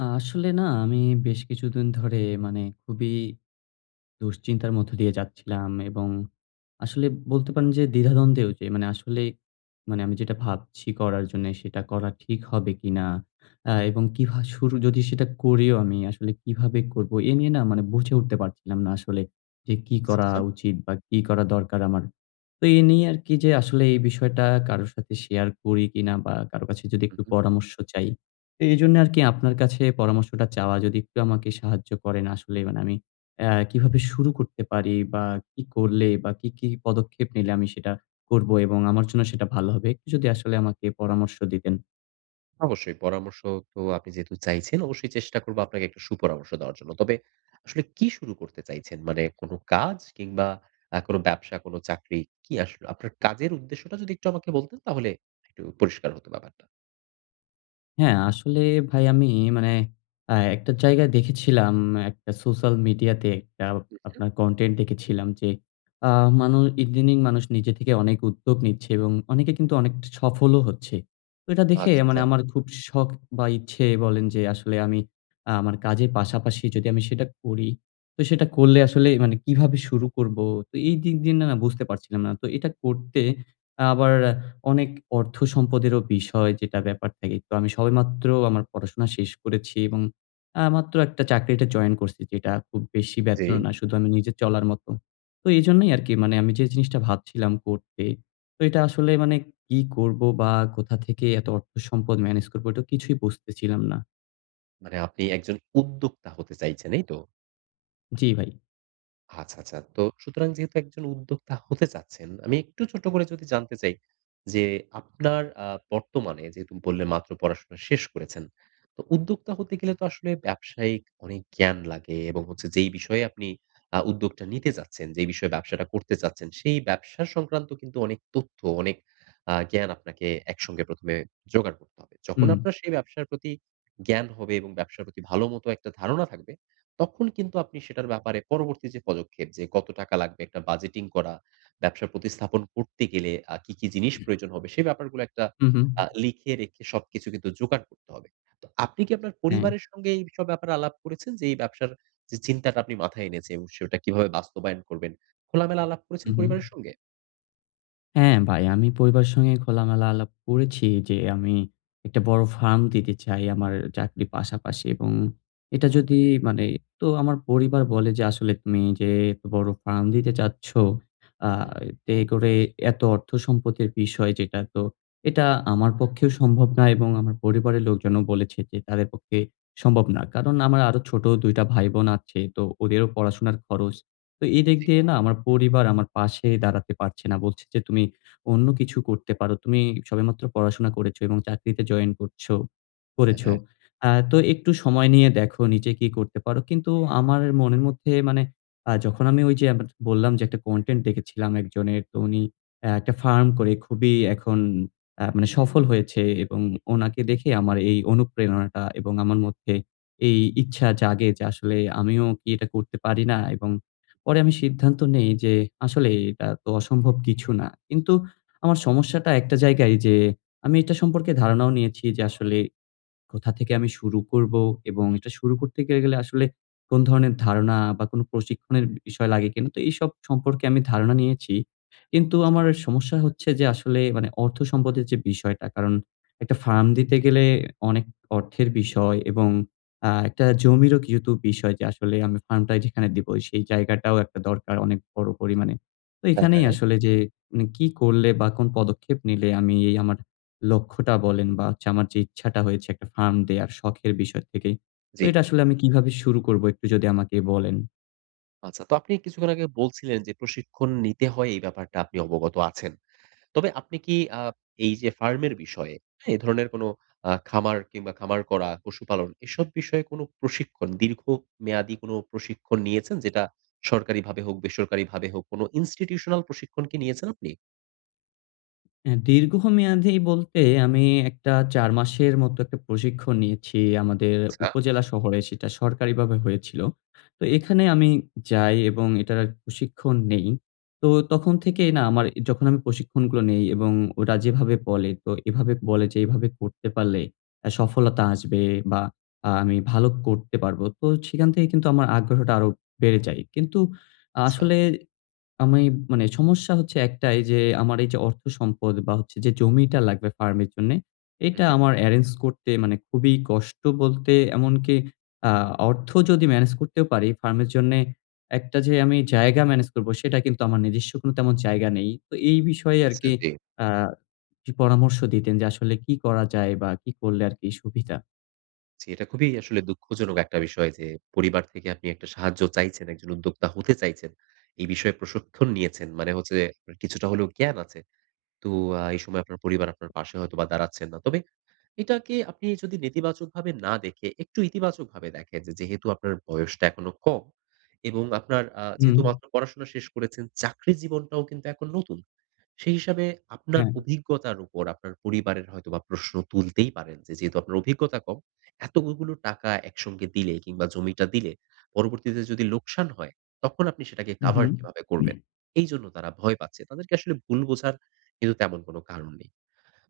আসলে না, আমি বেশ কিছুদিন ধরে, মানে খুবই দুশ্চিন্তার মধ্য দিয়ে যাচ্ছিলাম এবং আসলে বলতে পারেন যে, দ্বিধা-দ্বন্দ্বই ওইটি মানে আসলে মানে আমি যেটা ভাবছি করার জন্যে সেটা করা ঠিক হবে কিনা? অ্যা এবং কি ভা শুরু যদি সেটা করিও আমি, আসলে কিভাবে করব? এ নিয়ে না, মানে বুঝে উঠতে পারছিলাম না আসলে যে, কি আচ্ছা, করা আচ্ছা। উচিত? বা কি করা দরকার আমার? তো এ নিয়ে আরকি যে, আসলে এই বিষয়টা কারো সাথে শেয়ার করি কিনা, বা কারো কাছে যদি হুম, একটু হুম। পরামর্শ চাই। তো এজন্য আরকি, আপনার কাছে পরামর্শটা চাওয়া। যদি একটু আমাকে সাহায্য করেন। আসলে মানে, আমি অ্যা কিভাবে শুরু করতে পারি, বা কি করলে বা কি, কি পদক্ষেপ নিলে আমি সেটা করবো এবং আমার জন্য সেটা ভালো হবে? একটু যদি আসলে আমাকে পরামর্শ দিতেন। অবশ্যই পরামর্শ তো আপনি যেহেতু চাইছেন, অবশ্যই চেষ্টা করব আপনাকে একটা সুপরামর্শ দেওয়ার জন্য। তবে আসলে কি শুরু করতে চাইছেন? মানে কোনো কাজ, কিংবা আ কোনো ব্যবসা, কোনো চাকরি, কি আসলে? আপনার কাজের উদ্দেশ্যটা যদি একটু আমাকে বলতেন, তাহলে একটু পরিষ্কার হতো ব্যাপারটা। হ্যাঁ, আসলে ভাই আমি মানে আ একটা জায়গায় দেখেছিলাম, একটা সোশ্যাল মিডিয়াতে একটা হু, হুম। আপনার কনটেন্ট দেখেছিলাম যে, আ মানু ইদানিং মানুষ নিজে থেকে অনেক উদ্যোগ নিচ্ছে এবং অনেকে কিন্তু অনেক সফলও হচ্ছে। তো এটা দেখে আচ্ছা, মানে আচ্ছা। আমার খুব শখ বা ইচ্ছে বলেন যে আসলে আমি আ আমার কাজের পাশাপাশি যদি আমি সেটা করি, তো সেটা করলে আসলে মানে কিভাবে শুরু করব? তো এই দিক দিয়ে না বুঝতে পারছিলাম না। তো এটা করতে আবার অ্যা অনেক অর্থ-সম্পদেরও বিষয়, যেটা ব্যাপার থাকে। তো আমি সবেমাত্র আমার পড়াশোনা শেষ করেছি এবং আ মাত্র একটা চাকরিতে জয়েন করছি, যেটা খুব বেশি বেতন ও জ্বী। না। শুধু আমি নিজে চলার মতো। তো এইজন্যই আরকি মানে, আমি যে জিনিসটা ভাবছিলাম করতে, তো এটা আসলে মানে কি করব, বা কোথা থেকে এত অর্থ-সম্পদ হুম। ম্যানেজ করব? এটা কিছুই বুঝতেছিলাম না। মানে আপনি একজন উদ্যোক্তা হতে চাইছেন, এই তো? জি, ভাই। আচ্ছা, আচ্ছা। তো সুতরাং, যেহেতু একজন উদ্যোক্তা হতে চাচ্ছেন, আমি একটু ছোট্ট করে যদি জানতে চাই যে আপনার আ বর্তমানে যেহেতু বললেন মাত্র পড়াশোনা শেষ করেছেন। তো উদ্যোক্তা হতে গেলে তো আসলে ব্যবসায়িক অনেক জ্ঞান লাগে এবং হচ্ছে যেই বিষয়ে আপনি আ উদ্যোগটা নিতে চাচ্ছেন, যেই বিষয়ে ব্যবসাটা করতে চাচ্ছেন, সেই ব্যবসা সংক্রান্ত কিন্তু অনেক তথ্য, অনেক আ জ্ঞান আপনাকে একসঙ্গে ১ম এ জোগাড় করতে হবে। যখন হুম। আপনার সেই ব্যবসার প্রতি জ্ঞান হবে এবং ব্যবসার প্রতি ভালোমতো একটা ধারণা থাকবে, তখন কিন্তু আপনি সেটার ব্যাপারে পরবর্তী যে পদক্ষেপ যে কত টাকা লাগবে, একটা বাজেটিং করা, ব্যবসার প্রতিস্থাপন করতে গেলে আ কি, কি জিনিস প্রয়োজন হবে? সেই ব্যাপারগুলো একটা হুম, হুম। আ লিখে রেখে সবকিছু কিন্তু যোগাড় করতে হবে। তো আপনি কি আপনার হ্যাঁ। পরিবারের সঙ্গে এইসব ব্যাপারে আলাপ করেছেন? যে এই ব্যবসার যে চিন্তাটা আপনি মাথায় এনেছেন এবং সেটা কিভাবে বাস্তবায়ন করবেন, খোলামেলা আলাপ করেছেন হুম, হুম। পরিবারের সঙ্গে? হ্যাঁ, ভাই। আমি পরিবারের সঙ্গে খোলামেলা আলাপ করেছি যে, আমি একটা বড় ফার্ম দিতে চাই। আমার চাকরির পাশাপাশি এবং এটা যদি মানে তো আমার পরিবার বলে যে, আসলে তুমি যে এত বড় ফার্ম দিতে চাচ্ছ আ হুম, হুম। এ করে এত অর্থ সম্পতির বিষয় যেটা, তো এটা আমার পক্ষেও সম্ভব না এবং আমার পরিবারের লোকজনও বলেছে কি তাদের পক্ষে সম্ভব না। কারণ, আমার আরো ছোট ২ টা ভাই বোন আছে। তো ওদেরও পড়াশোনার খরচ। তো এদিক জি। দিয়ে না আমার পরিবার আমার পাশে দাঁড়াতে পারছে না। বলছে যে তুমি অন্য কিছু করতে পারো। তুমি সবেমাত্র পড়াশোনা করেছ এবং চাকরিতে জয়েন করছো হ্যাঁ, করেছো। হ্যাঁ। আ তো একটু সময় নিয়ে দেখো নিজে কি করতে পারো। কিন্তু আমার মনের মধ্যে মানে আ যখন আমি ঐযে আবে বললাম যে একটা কনটেন্ট দেখেছিলাম একজনের। তো উনি অ্যা একটা ফার্ম করে খুবই এখন আ মানে সফল হয়েছে এবং উনাকে দেখে আমার এই অনুপ্রেরণাটা এবং আমার মধ্যে এই ইচ্ছা জাগে যে আসলে আমিও কি এটা করতে পারি না? এবং পরে আমি সিদ্ধান্ত নেই যে আসলে এটা তো অসম্ভব কিছু না। কিন্তু আমার সমস্যাটা একটা জায়গায় যে, আমি এটা সম্পর্কে ধারণাও নিয়েছি যে, আসলে কোথা থেকে আমি শুরু করবো এবং এটা শুরু করতে গে গেলে আসলে কোন ধরনের ধারণা বা, কোন প্রশিক্ষণের ব বিষয় লাগে কিনা। তো এইসব সম্পর্কে আমি ধারণা নিয়েছি। কিন্তু জি। আমার এ সমস্যা হচ্ছে যে আসলে মানে অর্থ সম্পদের যে বিষয়টা। কারণ, একটা ফার্ম দিতে গেলে অনেক অর্থের বিষয় এবং আ একটা জমিরও কিন্তু বিষয় যে আসলে আমি ফার্মটা যেখানে দিব, সেই জায়গাটাও একটা দরকার অনেক বড় পরিমাণে। তো হ্যাঁ, এখানেই হ্যাঁ। আসলে যে মানে কি করলে বা, কোন পদক্ষেপ নিলে আমি এই আমার লক্ষ্যটা বলেন বা, হচ্ছে আমার যে ইচ্ছাটা হয়েছে একটা ফার্ম দেয়ার শখের বিষয় থেকে। তো জি। এটা আসলে আমি কিভাবে শুরু করবো? একটু যদি আমাকে বলেন। আচ্ছা তো আপনি কিছুক্ষণ আগে বলছিলেন যে প্রশিক্ষণ নিতে হয় এই ব্যাপারটা আপনি অবগত আছেন। তবে আপনি কি আ এই যে ফার্মের বিষয়ে এ ধরনের কোন আ খামার কিংবা খামার করা, পশুপালন এসব বিষয়ে কোন প্রশিক্ষণ দীর্ঘ মেয়াদী কোন প্রশিক্ষণ নিয়েছেন? যেটা সরকারিভাবে হোক, বেসরকারিভাবে হোক, কোন Institutional প্রশিক্ষণ কি নিয়েছেন আপনি? অ্যা দীর্ঘমেয়াদী বলতে আমি একটা ৪ মাসের মতো একটা প্রশিক্ষণ নিয়েছি, আমাদের আচ্ছা। উপজেলা শহরে সেটা সরকারিভাবে হয়েছিল। তো হুম। এখানে আমি যাই এবং এটার প্রশিক্ষণ নেই। তো তখন থেকেই না, আমার এ যখন আমি প্রশিক্ষণগুলো নেই এবং ওরা যেভাবে বলে তো এভাবে বলে যে, এভাবে করতে পারলে আ সফলতা আসবে বা আ আমি ভালো করতে পারব। তো সেখান থেকে কিন্তু আমার আগ্রহটা আরো বেড়ে যায়। কিন্তু আচ্ছা। আসলে আমি মানে সমস্যা হচ্ছে ১ টাই যে আমার এই যে অর্থ সম্পদ বা হচ্ছে যে জমিটা লাগবে ফার্মের জন্যে হু, এটা হু। আমার এরেঞ্জ করতে মানে খুবই কষ্ট বলতে এমনকি আ অর্থ যদি মেনেজ করতেও পারি, ফার্মের জন্যে একটা যে আমি জায়গা মেনেজ করব সেটা কিন্তু আমার নিজস্ব কোন তেমন জায়গা নেই। তো এই বিষয়ে আচ্ছা, আরকি জি। আ কিছু পরামর্শ দিতেন যে আসলে কি করা যায়? বা কি করলে আরকি সুবিধা? জি, এটা খুবই আসলে দুঃখজনক একটা বিষয় যে, পরিবার থেকে আপনি একটা সাহায্য চাইছেন, একজন উদ্যোক্তা হতে চাইছেন। এই বিষয়ে প্রশিক্ষণ নিয়েছেন। মানে হচ্ছে যে কিছুটা হলেও জ্ঞান আছে। তো আ এই সময় আপনার পরিবার আপনার পাশে হয়তো বা দাঁড়াচ্ছেন না। তবে এটাকে আপনি যদি নেতিবাচকভাবে না দেখে, একটু ইতিবাচকভাবে দেখেন যেহেতু আপনার বয়সটা এখনো কম এবং আপনার আ হুম। যেহেতু মাত্র পড়াশোনা শেষ করেছেন, চাকরির জীবনটাও কিন্তু এখন নতুন। সেই হিসাবে আপনার হ্যাঁ। অভিজ্ঞতার উপর আপনার পরিবারের হয়তো বা প্রশ্ন তুলতেই পারেন যে, যেহেতু আপনার অভিজ্ঞতা কম, এতগুগুলো টাকা একসঙ্গে দিলে কিংবা জমিটা দিলে, পরবর্তীতে যদি লোকসান হয়, তখন আপনি সেটাকে হুম, কাভার হুম। কিভাবে করবেন? এইজন্য তারা ভয় পাচ্ছে। তাদেরকে আসলে ভুল বোঝার কিন্তু তেমন কোন কারণ নেই।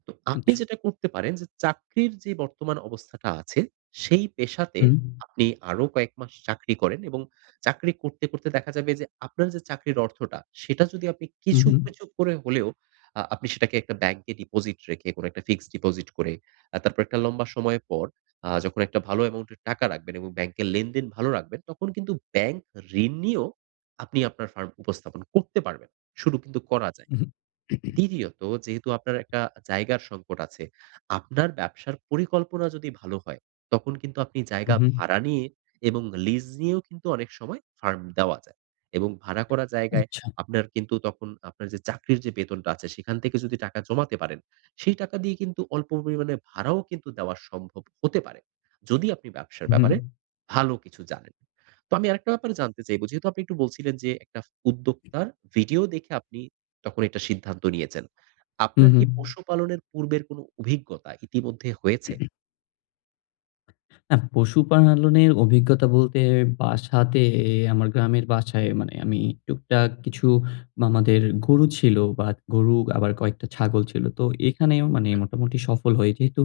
তো আপনি আচ্ছা। যেটা করতে পারেন যে, চাকরির যে বর্তমান অবস্থাটা আছে সেই পেশাতে হুম। আপনি আরো কয়েক মাস চাকরি করেন এবং চাকরি করতে, করতে দেখা যাবে যে, আপনার যে চাকরির অর্থটা, সেটা যদি আপনি হুম, কিছু, হুম। কিছু করে হলেও আ আপনি সেটাকে একটা ব্যাংকে ডিপোজিট রেখে, কোন একটা ফিক্সড ডিপোজিট করে, আ তারপর একটা লম্বা সময়ের পর, আ যখন একটা ভালো অ্যামাউন্ট এর টাকা রাখবেন এবং ব্যাংকের লেনদেন ভালো রাখবেন, তখন কিন্তু ব্যাংক ঋণ নিয়েও আপনি আপনার ফার্ম উপস্থাপন করতে পারবেন। শুধু কিন্তু করা যায়। উহু। দ্বিতীয়ত, যেহেতু আপনার একটা জায়গার সংকট আছে, আপনার ব্যবসার পরিকল্পনা যদি ভালো হয়, তখন কিন্তু আপনি হু, জায়গা হু। ভাড়া নিয়ে এবং লিজ নিয়েও কিন্তু অনেক সময় ফার্ম দেওয়া যায়। এবং ভাড়া করা জায়গায় আচ্ছা। আপনার কিন্তু, তখন আপনার যে চাকরির যে বেতনটা আছে সেখান থেকে যদি টাকা জমাতে পারেন। সেই টাকা দিয়ে কিন্তু অল্প পরিমাণে ভাড়াও কিন্তু দেওয়া সম্ভব হতে পারে। যদি আপনি ব্যবসার হু, ব্যাপারে হু। ভালো কিছু জানেন। তো আমি আরেকটা ব্যাপার জানতে চাইবো, যেহেতু আপনি একটু বলছিলেন যে, একটা উদ্যোক্তার ভিডিও দেখে আপনি তখন একটা সিদ্ধান্ত নিয়েছেন। হু, আপনার হু। কি পশুপালনের পূর্বের কোন অভিজ্ঞতা ইতিমধ্যে হয়েছে? আহ পশুপালনের অভিজ্ঞতা বলতে বাসাতে আমার গ্রামের বাসায় মানে আমি টুকটাক কিছু মামাদের গরু ছিল বা গরু আবার কয়েকটা ছাগল ছিল। তো এখানেও মানে মোটামুটি সফল হই। যেহেতু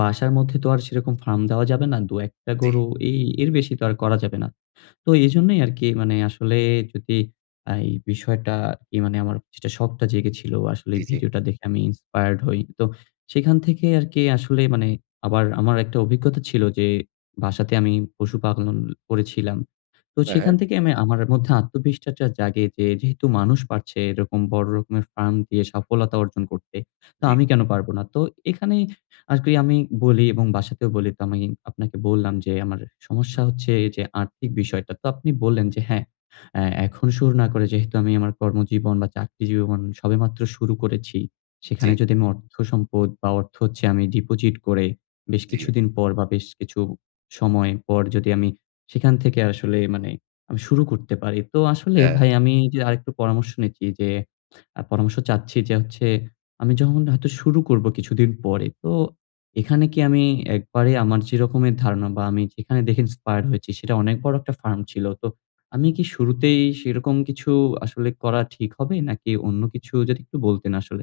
বাসার মধ্যে তো আর সেরকম ফার্ম দেওয়া যাবে না। ২-১ টা জ্বী। গরু এই এর বেশি তো আর করা যাবে না। তো এজন্যই আরকি মানে আসলে যদি আ এই বিষয়টা কি মানে আমার যেটা শখটা জেগেছিল আসলে জ্বী, জ্বী। ভিডিওটা দেখে। আমি Inspired হই। তো সেখান থেকে আরকি আসলে মানে আমার আমার একটা অভিজ্ঞতা ছিল যে বাসাতে আমি পশুপালন করেছিলাম। তো হ্যাঁ, সেখান হ্যাঁ। থেকে আমি আমার মধ্যে আত্মবিশ্বাসটা জাগে যে যেহেতু মানুষ পারছে এরকম বড় রকমের ফার্ম দিয়ে সফলতা অর্জন করতে। তো জ্বী। আমি কেন পারব না? তো এখানেই আরকি আমি বলি এবং বাসাতেও বলি তো আমি আপনাকে বললাম যে আমার সমস্যা হুম। হচ্ছে এই যে আর্থিক বিষয়টা। তো আপনি বললেন যে হ্যাঁ, অ্যা এখন শুরু না করে যেহেতু আমি আমার কর্মজীবন বা চাকরি জীবন সবেমাত্র শুরু করেছি। সেখানে জ্বি। যদি আমি অর্থ সম্পদ বা অর্থ হচ্ছে আমি ডিপোজিট করে বেশ জ্বী। কিছুদিন পর বা বেশ কিছু সময় পর যদি আমি সেখান থেকে আসলে মানে আমি শুরু করতে পারি। তো আসলে হ্যাঁ। ভাই আমি যে আরেকটু পরামর্শ নিচ্ছি। যে আ পরামর্শ চাচ্ছি যে হচ্ছে আমি যখন হয়তো শুরু করব কিছুদিন পরে। তো এখানে কি আমি একবারে আমার যেরকমের ধারণা বা আমি যেখানে দেখে ইন্সপায়ার হয়েছি সেটা অনেক বড় একটা ফার্ম ছিল। তো আমি কি শুরুতেই সেরকম কিছু আসলে করা ঠিক হবে? নাকি অন্য কিছু যদি একটু বলতেন আসলে?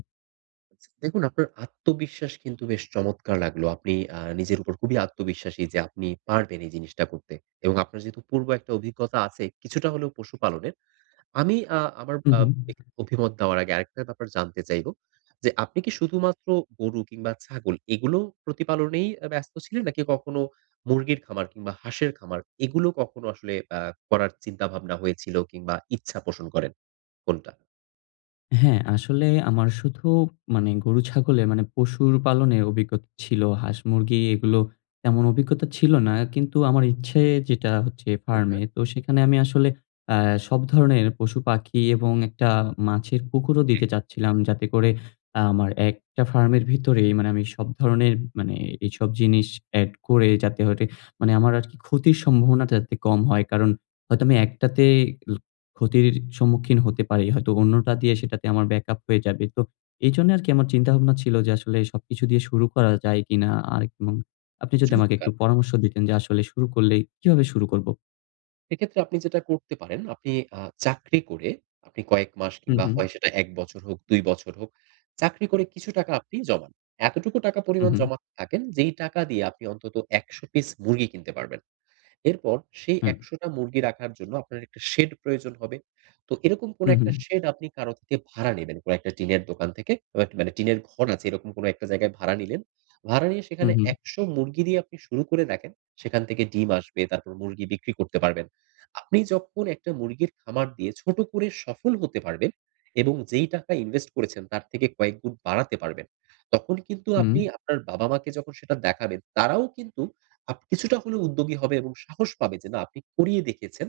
দেখুন আপনার আত্মবিশ্বাস কিন্তু বেশ চমৎকার লাগলো! আপনি আ নিজের উপর খুবই আত্মবিশ্বাসী যে, আপনি পারবেন এই জিনিসটা করতে। এবং আপনার যেহেতু পূর্ব একটা অভিজ্ঞতা আছেই, কিছুটা হলেও পশু-পালনের, আমি আ আমার হুম, আ হুম। এ অভিমত নেওয়ার আগে আরেকটা ব্যাপার জানতে চাইবো যে, আপনি কি শুধুমাত্র গরু কিংবা ছাগল এগুলো প্রতিপালনেই অ্যা ব্যস্ত ছিলেন? নাকি কখনো মুরগির খামার কিংবা হাঁসের খামার, এগুলো কখনো আসলে আ করার চিন্তাভাবনা হয়েছিল কিংবা ইচ্ছা পোষণ করেন? কোনটা? হ্যাঁ, আসলে আমার শুধু মানে গরু-ছাগলে মানে পশুর পালনে অভিজ্ঞতা ছিল। হাঁস-মুরগি এগুলো তেমন অভিজ্ঞতা ছিল না। কিন্তু আমার ইচ্ছে যেটা হচ্ছে হু, ফার্মে, উম। তো সেখানে আমি আসলে আ সব ধরনের পশু-পাখি এবং একটা মাছের পুকুরও জি। দিতে চাচ্ছিলাম। যাতে করে, আমার একটা জি। ফার্মের ভিতরেই মানে আমি সব ধরণের মানে এইসব জিনিস এড করে যাতে ঐটে মানে আমার আর কি ক্ষতির সম্ভাবনাটা যাতে আরকি কম হয়। কারণ হয়তো আমি একটাতে ল ক্ষতির সম্মুখীন হতে পারি। হয়তো অন্যটা দিয়ে সেটাতে আমার ব্যাকআপ হয়ে যাবে। তো এইজন্য আরকি আমার চিন্তা-ভাবনা ছিল যে আসলে সবকিছু দিয়ে শুরু করা যায় কিনা? আরেক এবং আপনি যদি আমাকে একটু চমৎকার। পরামর্শ দিতেন, যে আসলে শুরু করলেই কিভাবে শুরু করব? এক্ষেত্রে আপনি যেটা করতে পারেন আপনি আ চাকরি করে আপনি কয়েক মাস হু, কিংবা হু। হয় সেটা ১ বছর হোক, ২ বছর হোক, চাকরি করে কিছু টাকা আপনি জমান। এতটুকু টাকা হু, পরিমাণ হু। জমাতে থাকেন যেই টাকা দিয়ে আপনি অন্তত ১০০ পিস মুরগি কিনতে পারবেন। এরপর সেই হুম। ১০০ টা মুরগি রাখার জন্য আপনার একটা শেড প্রয়োজন হবে? তো এরকম কোন হু, একটা হু। শেড আপনি কারো থেকে ভাড়া নিবেন। কোন টা টিনের দোকান থেকে। বা এক মানে টিনের ঘন আছে এরকম কোন ১ টা জায়গায় ভাড়া নিলেন। ভাড়া নিয়ে হু, সেখানে হু। ১০০ মুরগি দিয়ে আপনি শুরু করে দেখেন। সেখান থেকে ডিম আসবে, তারপর মুরগি বিক্রি করতে পারবেন। আপনি যখন ১ টা মুরগির খামার দিয়ে ছোট করে সফল হতে পারবেন এবং যেই টাকা ইনভেস্ট করেছেন তার থেকে কয়েকগুণ বাড়াতে পারবেন। তখন কিন্তু আপনি হুম। আপনার বাবা-মাকে যখন সেটা দেখাবেন তারাও কিন্তু আপ কিছুটা হলেও উদ্যোগী হবে এবং সাহস পাবে যে না আপনি করিয়ে দেখেছেন।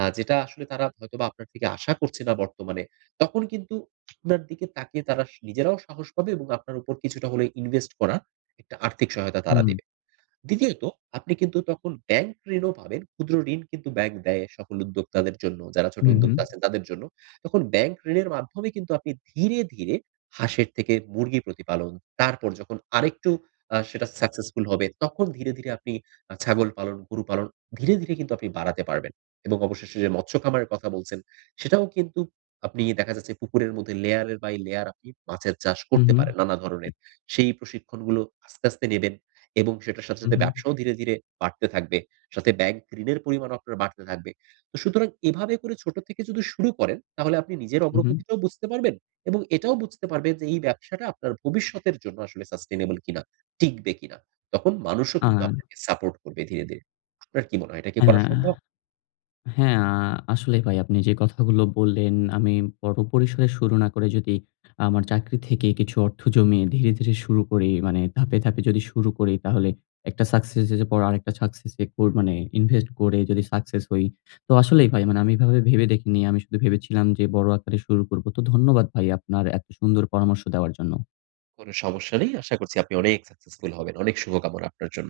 আ যেটা আসলে তারা হয়তোবা আপনার থেকে আশা করছে না বর্তমানে। তখন কিন্তু আপনার দিকে তাকিয়ে তারা নিজেরাও সাহস পাবে এবং আপনার উপর কিছুটা হলে ইনভেস্ট করা একটা আর্থিক সহায়তা তারা হুম। দেবে। দ্বিতীয়ত আপনি কিন্তু তখন ব্যাংক ঋণও পাবেন, ক্ষুদ্র ঋণ কিন্তু ব্যাংক দেয়, সকল উদ্যোক্তাদের জন্য যারা ছোট হু, হু। উদ্যোক্তা আছেন তাদের জন্য। তখন ব্যাংক ঋণের মাধ্যমে কিন্তু আপনি ধীরে, ধীরে হাঁসের থেকে মুরগি প্রতিপালন, তারপর যখন আরেকটু আ সেটা সাকসেসফুল হবে তখন ধীরে, ধীরে আপনি আ ছাগল পালন, গরু পালন ধীরে, ধীরে কিন্তু আপনি বাড়াতে পারবেন এবং অবশেষে যে মৎস্য খামারের কথা বলছেন সেটাও কিন্তু আপনি দেখা যাচ্ছে পুকুরের মধ্যে লেয়ারের বাই লেয়ার আপনি মাছের চাষ হু, করতে হু। পারেন নানা ধরনের। সেই প্রশিক্ষণগুলো আস্তে, আস্তে নিবেন এবং সেটার সাথে, হু, সাথে হু। ব্যবসাও ধীরে, ধীরে বাড়তে থাকবে। সাথে ব্যাংক ঋণের পরিমাণও আপনার বাড়তে থাকবে। তো সুতরাং এভাবে করে ছোট থেকে যদি শুরু করেন তাহলে আপনি নিজের হু, হু। অগ্রগতিটাও বুঝতে পারবেন এবং এটাও বুঝতে পারবেন যে এই ব্যবসাটা আপনার ভবিষ্যতের জন্য আসলে Sustainable কিনা, টিকবে কিনা। তখন মানুষও কিন্তু আ আপনাকে সাপোর্ট করবে ধীরে, ধীরে। আপনার কি মনে হয়? এটা কি হ্যাঁ, করা হ্যাঁ, সম্ভব? আ হ্যাঁ, আ আসলেই ভাই আপনি যে কথাগুলো বললেন আমি বড় পরিসরে শুরু না করে যদি আমার চাকরি থেকে কিছু অর্থ জমিয়ে ধীরে, ধীরে শুরু করি মানে ধাপে, ধাপে যদি শুরু করি তাহলে একটা সাকসেস স এর পর আরেকটা সাকসেস এ কোর মানে ইনভেস্ট করে যদি সাকসেস হই। তো আসলেই ভাই মানে আমি এভাবে ভেবে দেখিনি। আমি শুধু ভেবেছিলাম যে বড় আকারে শুরু করব। তো ধন্যবাদ ভাই আপনার এত সুন্দর পরামর্শ দেওয়ার জন্য। কোন সমস্যা নেই। আশা করছি আপনি অনেক সাকসেসফুল হবেন। অনেক শুভকামনা আপনার জন্য।